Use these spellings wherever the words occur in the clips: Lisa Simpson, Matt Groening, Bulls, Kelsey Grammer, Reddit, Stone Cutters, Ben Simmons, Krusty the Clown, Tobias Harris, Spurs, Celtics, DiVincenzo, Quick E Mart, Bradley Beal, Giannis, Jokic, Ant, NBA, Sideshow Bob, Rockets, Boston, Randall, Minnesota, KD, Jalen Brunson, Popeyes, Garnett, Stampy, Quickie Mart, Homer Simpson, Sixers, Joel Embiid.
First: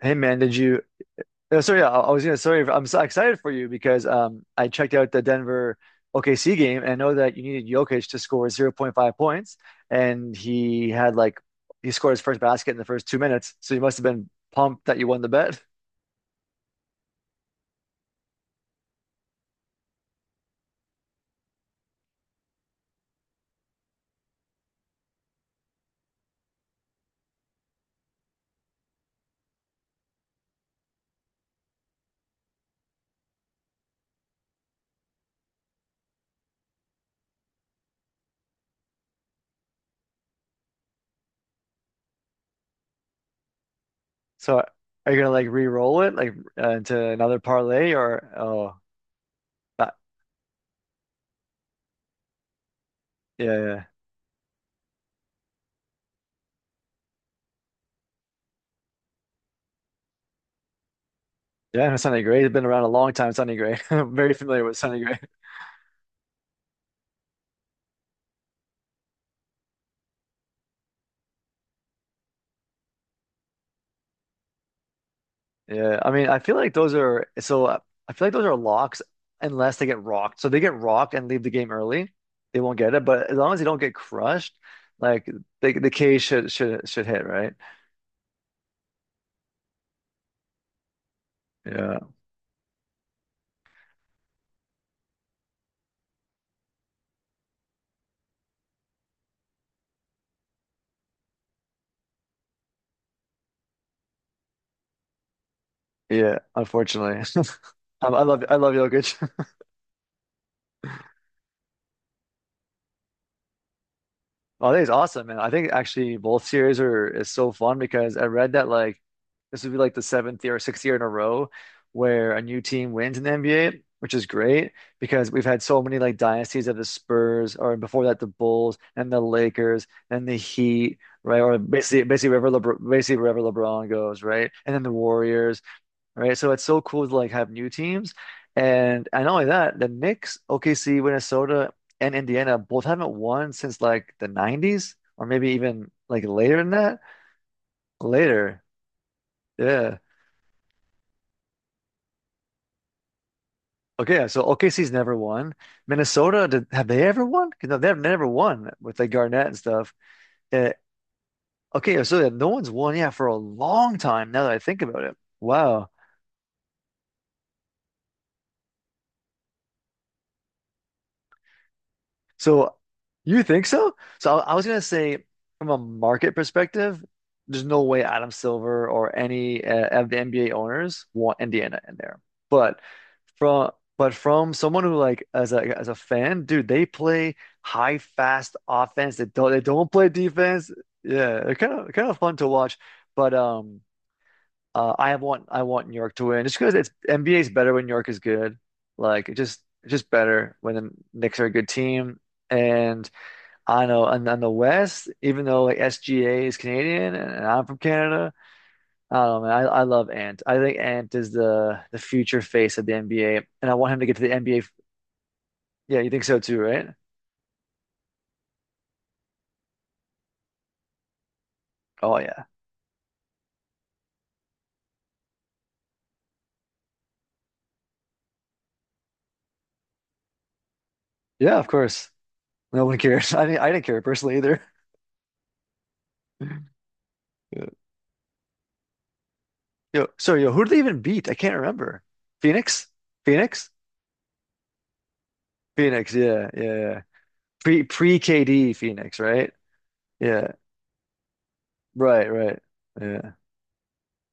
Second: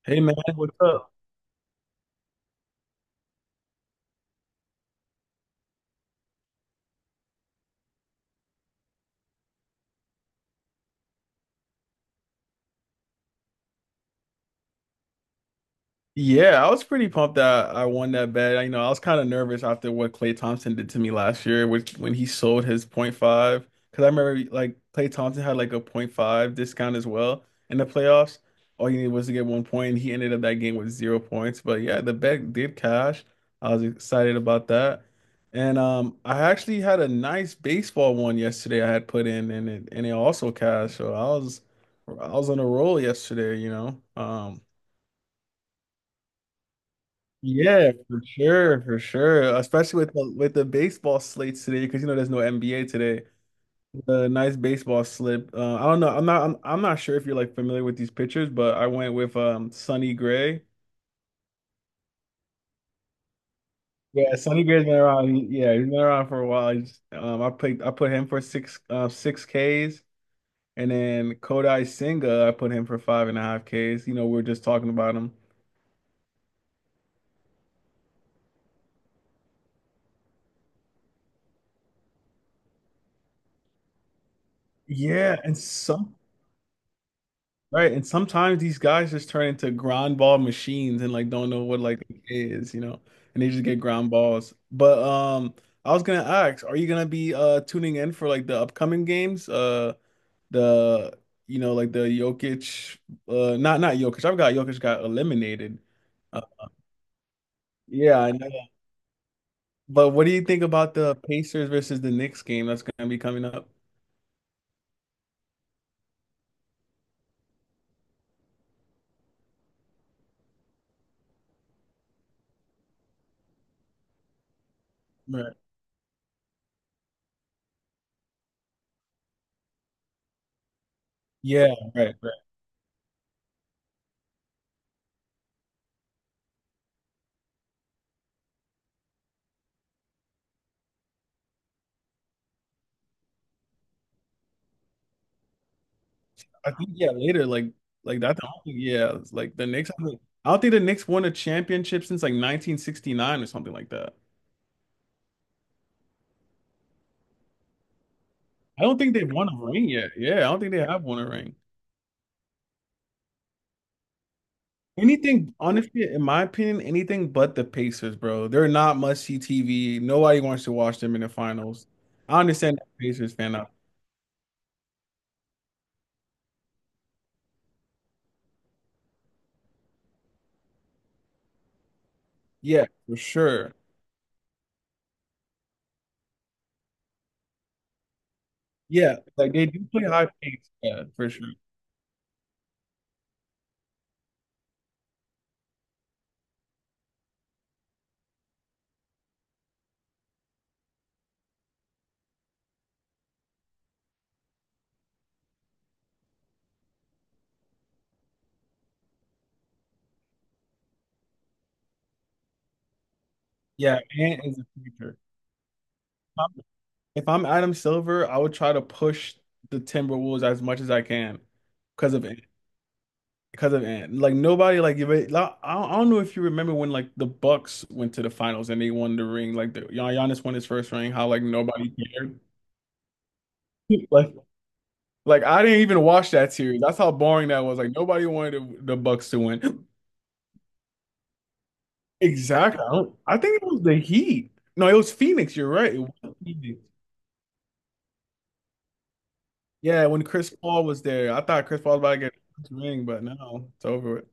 Hey Hey man, man, did what's you? up? So yeah, I was gonna. Sorry, I'm so excited for you because I checked out the Denver OKC game and I know that you needed Jokic to score zero point 0.5 points, and he had like he scored his first basket in the first 2 minutes, so you must have been pumped that you won the bet. Yeah, I was pretty pumped that I won that bet. I was kind of nervous after what Klay Thompson did to me last year, which when he sold his point five. Because I remember like Klay Thompson had like a point five discount as well in the playoffs. All you needed was to get 1 point, and he ended up that game with 0 points. But yeah, the bet did cash. I was excited about that, and I actually had a nice baseball one yesterday. I had put in, and it also cashed. So I was on a roll yesterday. So are you gonna like re-roll it like into another Yeah, parlay for or. Oh, sure, for sure. that, Especially with the baseball slates today, because there's no NBA today. yeah, yeah. The nice baseball slip. I don't know. I'm not. I'm not sure if you're like familiar with these pitchers, but I went with Sonny Gray. Yeah, no, Sonny Gray. It's been around a long time, Sonny Gray. I'm very Yeah, Sonny familiar with Gray's been Sonny Gray. around. Yeah, he's been around for a while. I picked. I put him for six Ks, and then Kodai Senga. I put him for 5.5 Ks. You know, we are just talking about him. Yeah, I mean, I feel like those are so. I feel like those are locks unless they get rocked. So if they get rocked and leave the game early, they won't get it. But as long as they don't get crushed, like Yeah, and the some. K should hit, right? Right, and sometimes these guys just turn into ground ball machines and like don't know what Yeah, like it is, and they just get ground balls. But I was gonna ask, are you gonna be tuning in for like the upcoming games? The like the Jokic, not Jokic. I've got Jokic got eliminated. yeah. Uh, Unfortunately, I, yeah, I I love know. I love Jokic. But what do you think about the Pacers versus the Knicks game that's gonna be coming up? Oh, I think it's awesome, man. I think actually both series are is so fun because I read that like this would be like the seventh year or sixth year in a row where a new team wins in the NBA, which is great because we've Right. had so many like dynasties of the Spurs or before that the Bulls and the Lakers and the Heat, right? Or Yeah, basically right, right. Basically wherever LeBron goes, right? And then the Warriors, right? So it's so cool to like have new teams. And not only that, the Knicks, OKC, Minnesota, and Indiana both haven't won since like the 90s or maybe even like later than I think that. yeah, later like that. I Later. don't think yeah, it's like the Knicks. Yeah. I don't think the Knicks won a championship since like 1969 or something like that. Okay, yeah, so OKC's never won. Minnesota, have they ever won? 'Cause no, they've never won I with don't like think they've Garnett won and a ring stuff. yet. Yeah, I don't think Uh, they have won a ring. okay, yeah, so yeah, no one's won, yeah, for a long time now that I think about it. Anything, Wow. honestly, in my opinion, anything but the Pacers, bro. They're not must see TV. Nobody wants to watch them in the finals. I So understand that Pacers you fan think out. so? So I was gonna say from a market perspective, there's no way Adam Silver or any of the NBA owners want Indiana in there. But Yeah, for from sure. Someone who like as a fan, dude, they play high fast offense. Yeah, They don't like they they do don't play play high defense. pace. Yeah, for Yeah, sure. they're kind of fun to watch. But I want New York to win. Just because it's NBA is better when New York is good. Like it's just better when the Knicks are a good team. And I know, and on the West, even though like SGA is Canadian and I'm from Canada, I don't know, man. I love Ant. I think Ant is the future face of the NBA, and I want Yeah, him to get to the Ant is NBA. the future. Yeah, you think so too, right? If I'm Adam Silver, I would try to push the Timberwolves as much as I can because Oh of yeah, because of Ant. Like nobody like if it- like, I don't know if you remember when like the Bucks went to the finals and they won the ring like the Giannis won his first ring how like yeah, of nobody course. cared. No one cares. I didn't care Like personally either. like I didn't even watch that series. That's how boring that was. Like nobody wanted the Bucks to win. Yo, so, yo, who did they even beat? I can't remember. Exactly. Phoenix? I, don't, I think it Phoenix? was the Heat. No, it was Phoenix. You're right. It was Phoenix, yeah, yeah, Phoenix. yeah. Pre KD Phoenix, right? Yeah, when Chris Yeah, Paul was there, I thought Chris Paul was about to right, get right. his ring, but Yeah, no, it's over with.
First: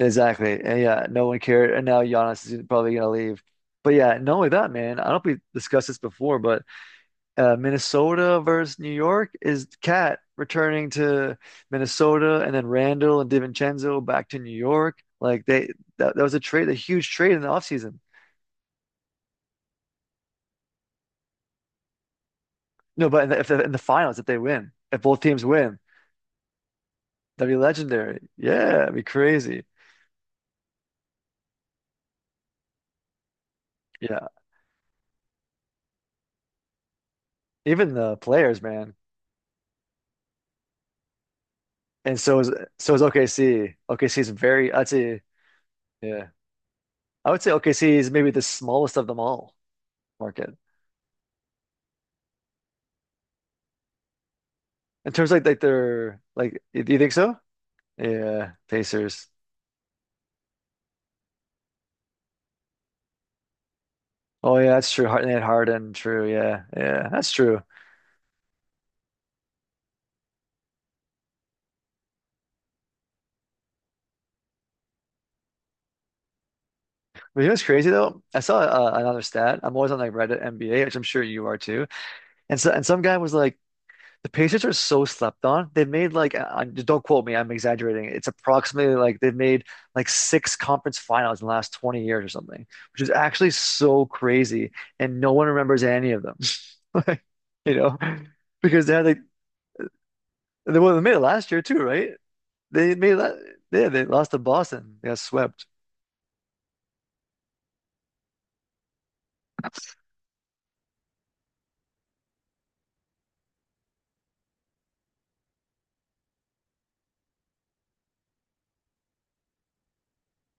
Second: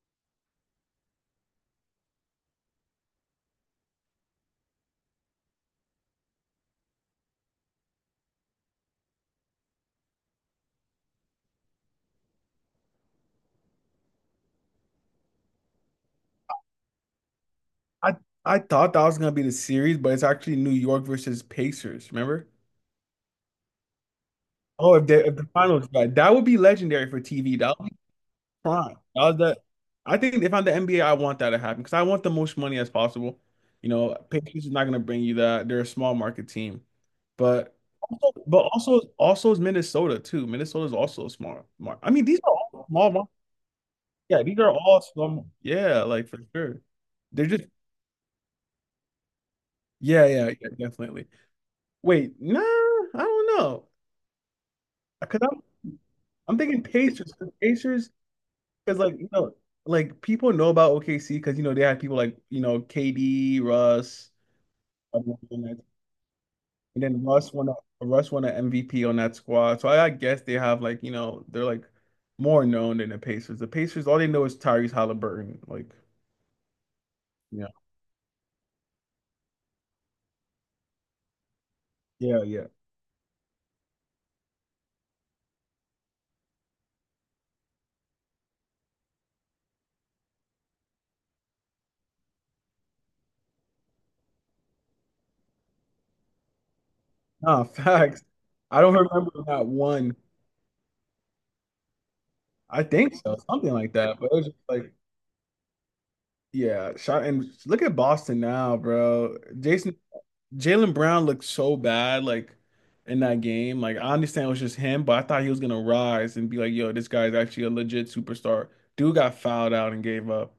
exactly. And yeah, no one cared. And now Giannis is probably gonna leave. But yeah, not only that, man. I don't know if we discussed this before, but Minnesota versus New York is Cat returning to Minnesota, and then Randall and DiVincenzo back to New York. Like that was a trade, a huge trade in the offseason. I I thought that was gonna be the series, but it's actually New York versus Pacers. Remember? No, but in the finals, if they win, Oh, if if both they if teams the win, finals, right? That would be legendary for that'd be TV. That would be legendary. Yeah, it'd prime. be That was the. crazy. I think if I'm the NBA, I want that to happen because I want the most money as possible. You know, Yeah, Pacers is not gonna bring you that. They're a small market team, but even the also, but players, man. also also is Minnesota too. Minnesota is also a small market. I And mean, so these is are all so is small market. OKC. OKC is Yeah, these are very, I'd all say, small. Yeah, yeah, like for sure. I would They're say just OKC is maybe the smallest of them all yeah, yeah, market yeah, definitely. Wait, nah, I don't know. in terms of Because like I'm their I'm like. thinking Do you think Pacers. so? 'Cause Pacers, Yeah, because like Pacers. you know, like people know about OKC because you know they had people like you know KD, Russ, Oh yeah, that's true. Hard um, and had and Harden. True. Yeah, yeah, then that's true. Russ won an MVP on that squad. So I guess they have like you know they're like more known than the Pacers. The Pacers, all they know is Tyrese Halliburton. Like But you know what's yeah, crazy though? I saw another stat. I'm always on like Reddit NBA, which I'm sure you are too. yeah, And yeah. so and some guy was like, the Pacers are so slept on. They've made like, I, don't quote me, I'm exaggerating. It's approximately like they've made like six conference finals in the last 20 years or something, which is actually so crazy. And no one remembers any of them. Like, Nah, you know, facts. I because they don't had like remember that one. they, well, they made it last year too, right? I They made think that, so, something yeah, like they that. But lost it to was just like Boston. They got swept. yeah, shot and look at Boston now, bro. Jason Jalen Brown looked so bad, like in that game. Like I understand it was just him, but I thought he was gonna rise and be like, "Yo, this guy's actually a legit superstar." Dude got fouled out and gave up.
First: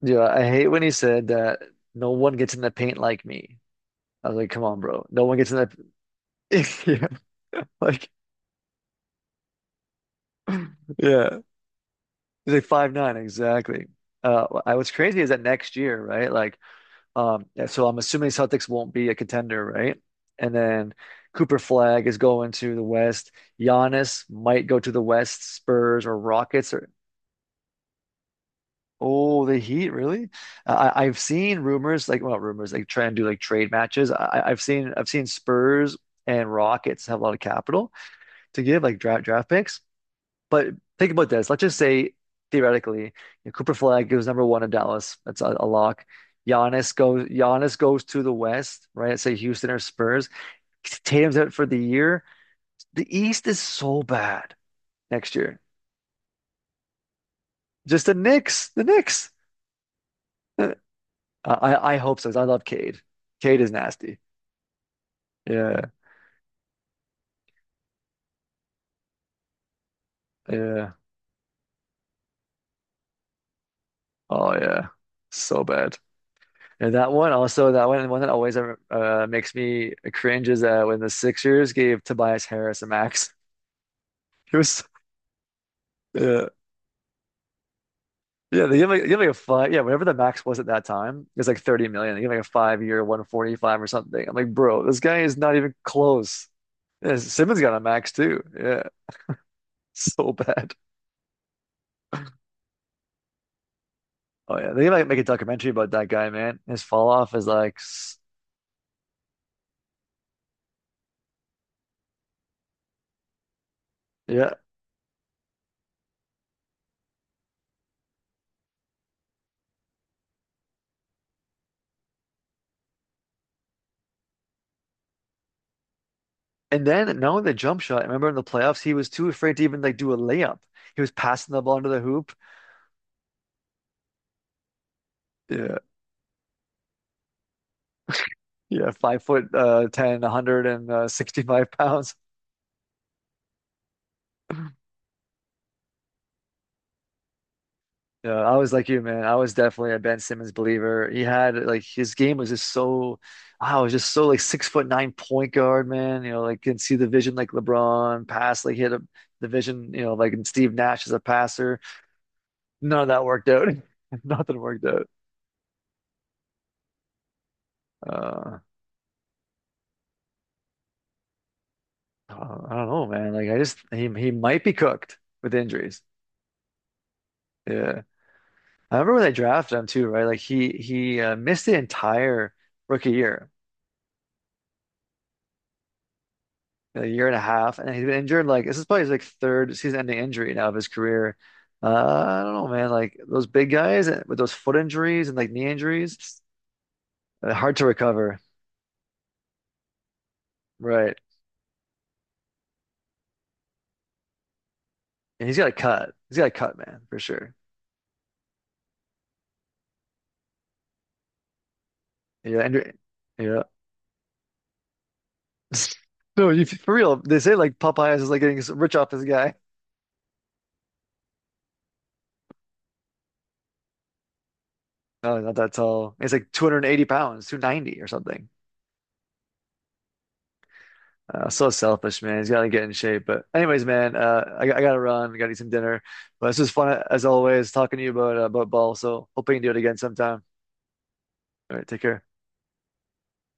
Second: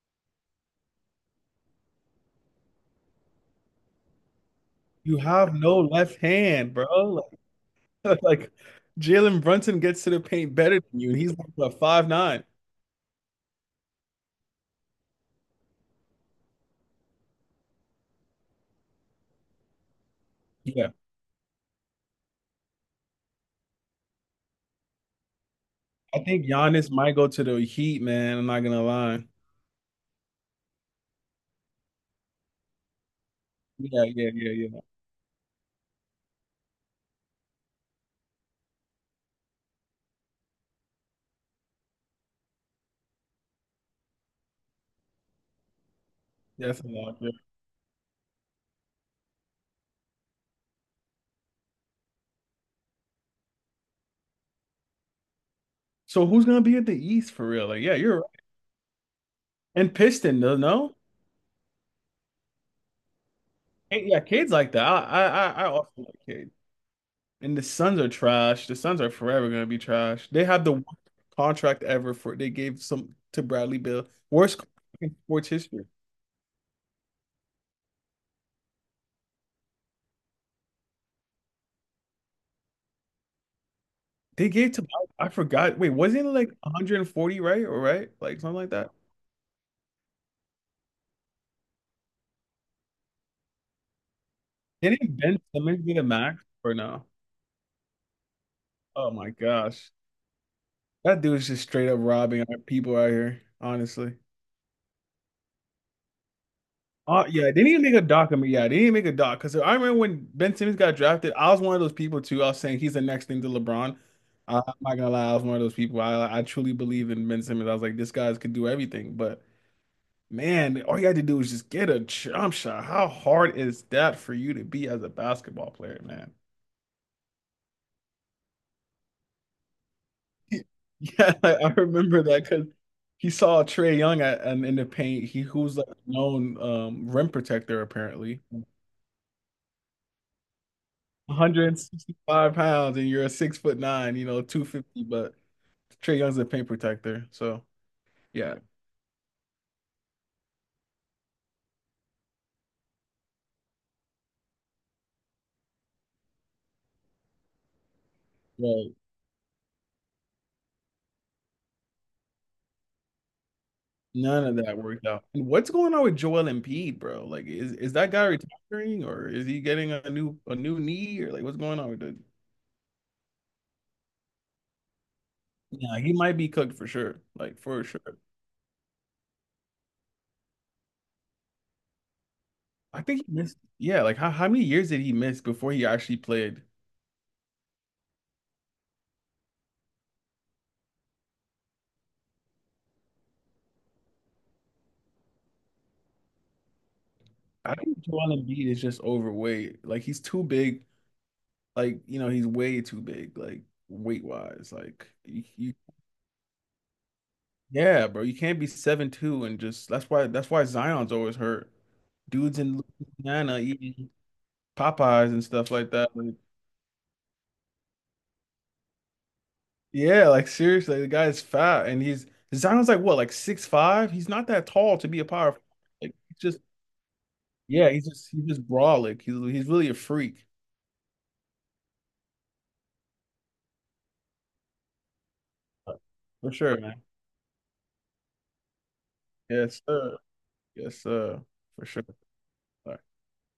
Yeah, I hate when he said that no one gets in the paint like me. I was like, come on, bro. You No one gets have in that. no left hand, Yeah. bro. Like, Like, like Jalen Brunson gets to the paint better than you, and he's yeah. like what, 5'9". He's like 5'9", exactly. What's crazy is that next year, right? Like, yeah, so I'm assuming Celtics won't be a contender, right? And Yeah, then Cooper Flag is going to the West. Giannis might go to the West, Spurs or I think Rockets or. Giannis might go to the Heat, man. I'm not gonna lie. Oh, the Heat, really? I've seen rumors like, well, rumors like try and do like trade Yeah, matches. yeah, I, yeah, I've yeah. seen I've seen Spurs and Rockets have a lot of capital to give, like draft picks. But think about this. Let's just say theoretically, Cooper Flag goes number one in Dallas. That's a lock. That's a Giannis lot. goes. Yeah. Giannis goes to the West, right? Say Houston or Spurs. Tatum's out for the year. The East is so bad next year. So who's gonna be at the East for real? Like, yeah, Just the you're Knicks. The Knicks. and Piston, no, Uh, no? I hope so. 'Cause I love Cade. Cade is Hey, nasty. yeah, Cade's like that. I Yeah. also like Cade. And the Suns are trash. The Suns are forever gonna be trash. They have the worst Yeah. contract ever for they gave some to Bradley Beal, Oh worst contract yeah. in sports So history. bad. And that one that always makes me cringe is when the Sixers gave Tobias Harris a max. They It gave was, to I forgot. Wait, wasn't it yeah. like 140, right? Or right? Like something Yeah, like they give that. like they give like a five yeah, whatever the max was at that time, it was like 30 million. They give like a 5 year 145 or something. I'm like, bro, this Didn't guy is Ben not even Simmons get a max close. or no? Yeah, Simmons got a max too. Yeah. Oh my gosh. So bad. That dude is just straight up robbing our people out here, honestly. Oh yeah. They like make a documentary about that guy, man. His fall Oh off is yeah, they need like to make a doc on me. Yeah, they need to make a doc because I remember when Ben Simmons got drafted, I was one of those people too. I was saying he's the next thing to LeBron. yeah. I'm not gonna lie, I was one of those people. I truly believe in Ben Simmons. I was like, this guy's could do everything. But man, all you had to do was just get a jump shot. How hard is that for you to be as a basketball player, man? And then now the jump shot. I remember in the playoffs, he was too afraid to even like do a layup. He was Yeah, passing like, the I ball into the remember hoop. that because he saw Trey Young at, and in the paint. He who's Yeah. like a known rim protector apparently. Yeah. 5 foot 10, 165 165 pounds. pounds and you're a 6'9", you know, 250, but Trey Young's a paint protector. So Yeah, yeah, I was like you, man. I was definitely a Ben Simmons believer. He had like his game was just so, I was just so like 6 foot nine point guard, man. You know, like can see the vision like LeBron pass, like well, hit a, the vision, you know, like and Steve Nash as a passer. None of that worked out. none of Nothing that worked worked out. out. And what's going on with Joel Embiid, bro? Like, is that guy Uh, retiring or is he getting a new knee or like what's going on with the I don't know, man. Like I just he might be cooked with yeah, injuries. he might be cooked for sure. Like for Yeah, sure. I remember when they drafted him too, right? Like he missed the entire I rookie think he year. missed Yeah, like how many years did he miss before he actually played? A year and a half, and he's been injured. Like this is probably his like third season-ending injury now of his career. I don't know, man. Like those big guys with those foot injuries and like knee injuries, I hard to think Joel recover, Embiid is just overweight. Like he's too big. right? Like, you know, he's way too big, like weight wise. Like you, And he's got to you cut. He's got to cut, man, for sure. Yeah, bro. You can't be 7'2" and just that's why Zion's always hurt. Dudes Yeah, in Andrew, Louisiana yeah. eating Popeyes and stuff like that. Like, No, you for real. They say like Popeyes is like getting rich off this guy. yeah, like seriously, the guy is fat and he's Zion's like what, like 6'5"? He's not that tall to be a No, he's power not forward. that tall. Like He's he's like just 280 pounds, Yeah, 290 or he's just he's something. just brolic. He's really a freak. So selfish, man. He's gotta get in shape. But anyways, man, I gotta run. I gotta eat some dinner. But For this was sure, fun man. as always, talking to you about about ball. So hoping you do it Yes, again sir. sometime. Yes, sir. All For right, take sure. care.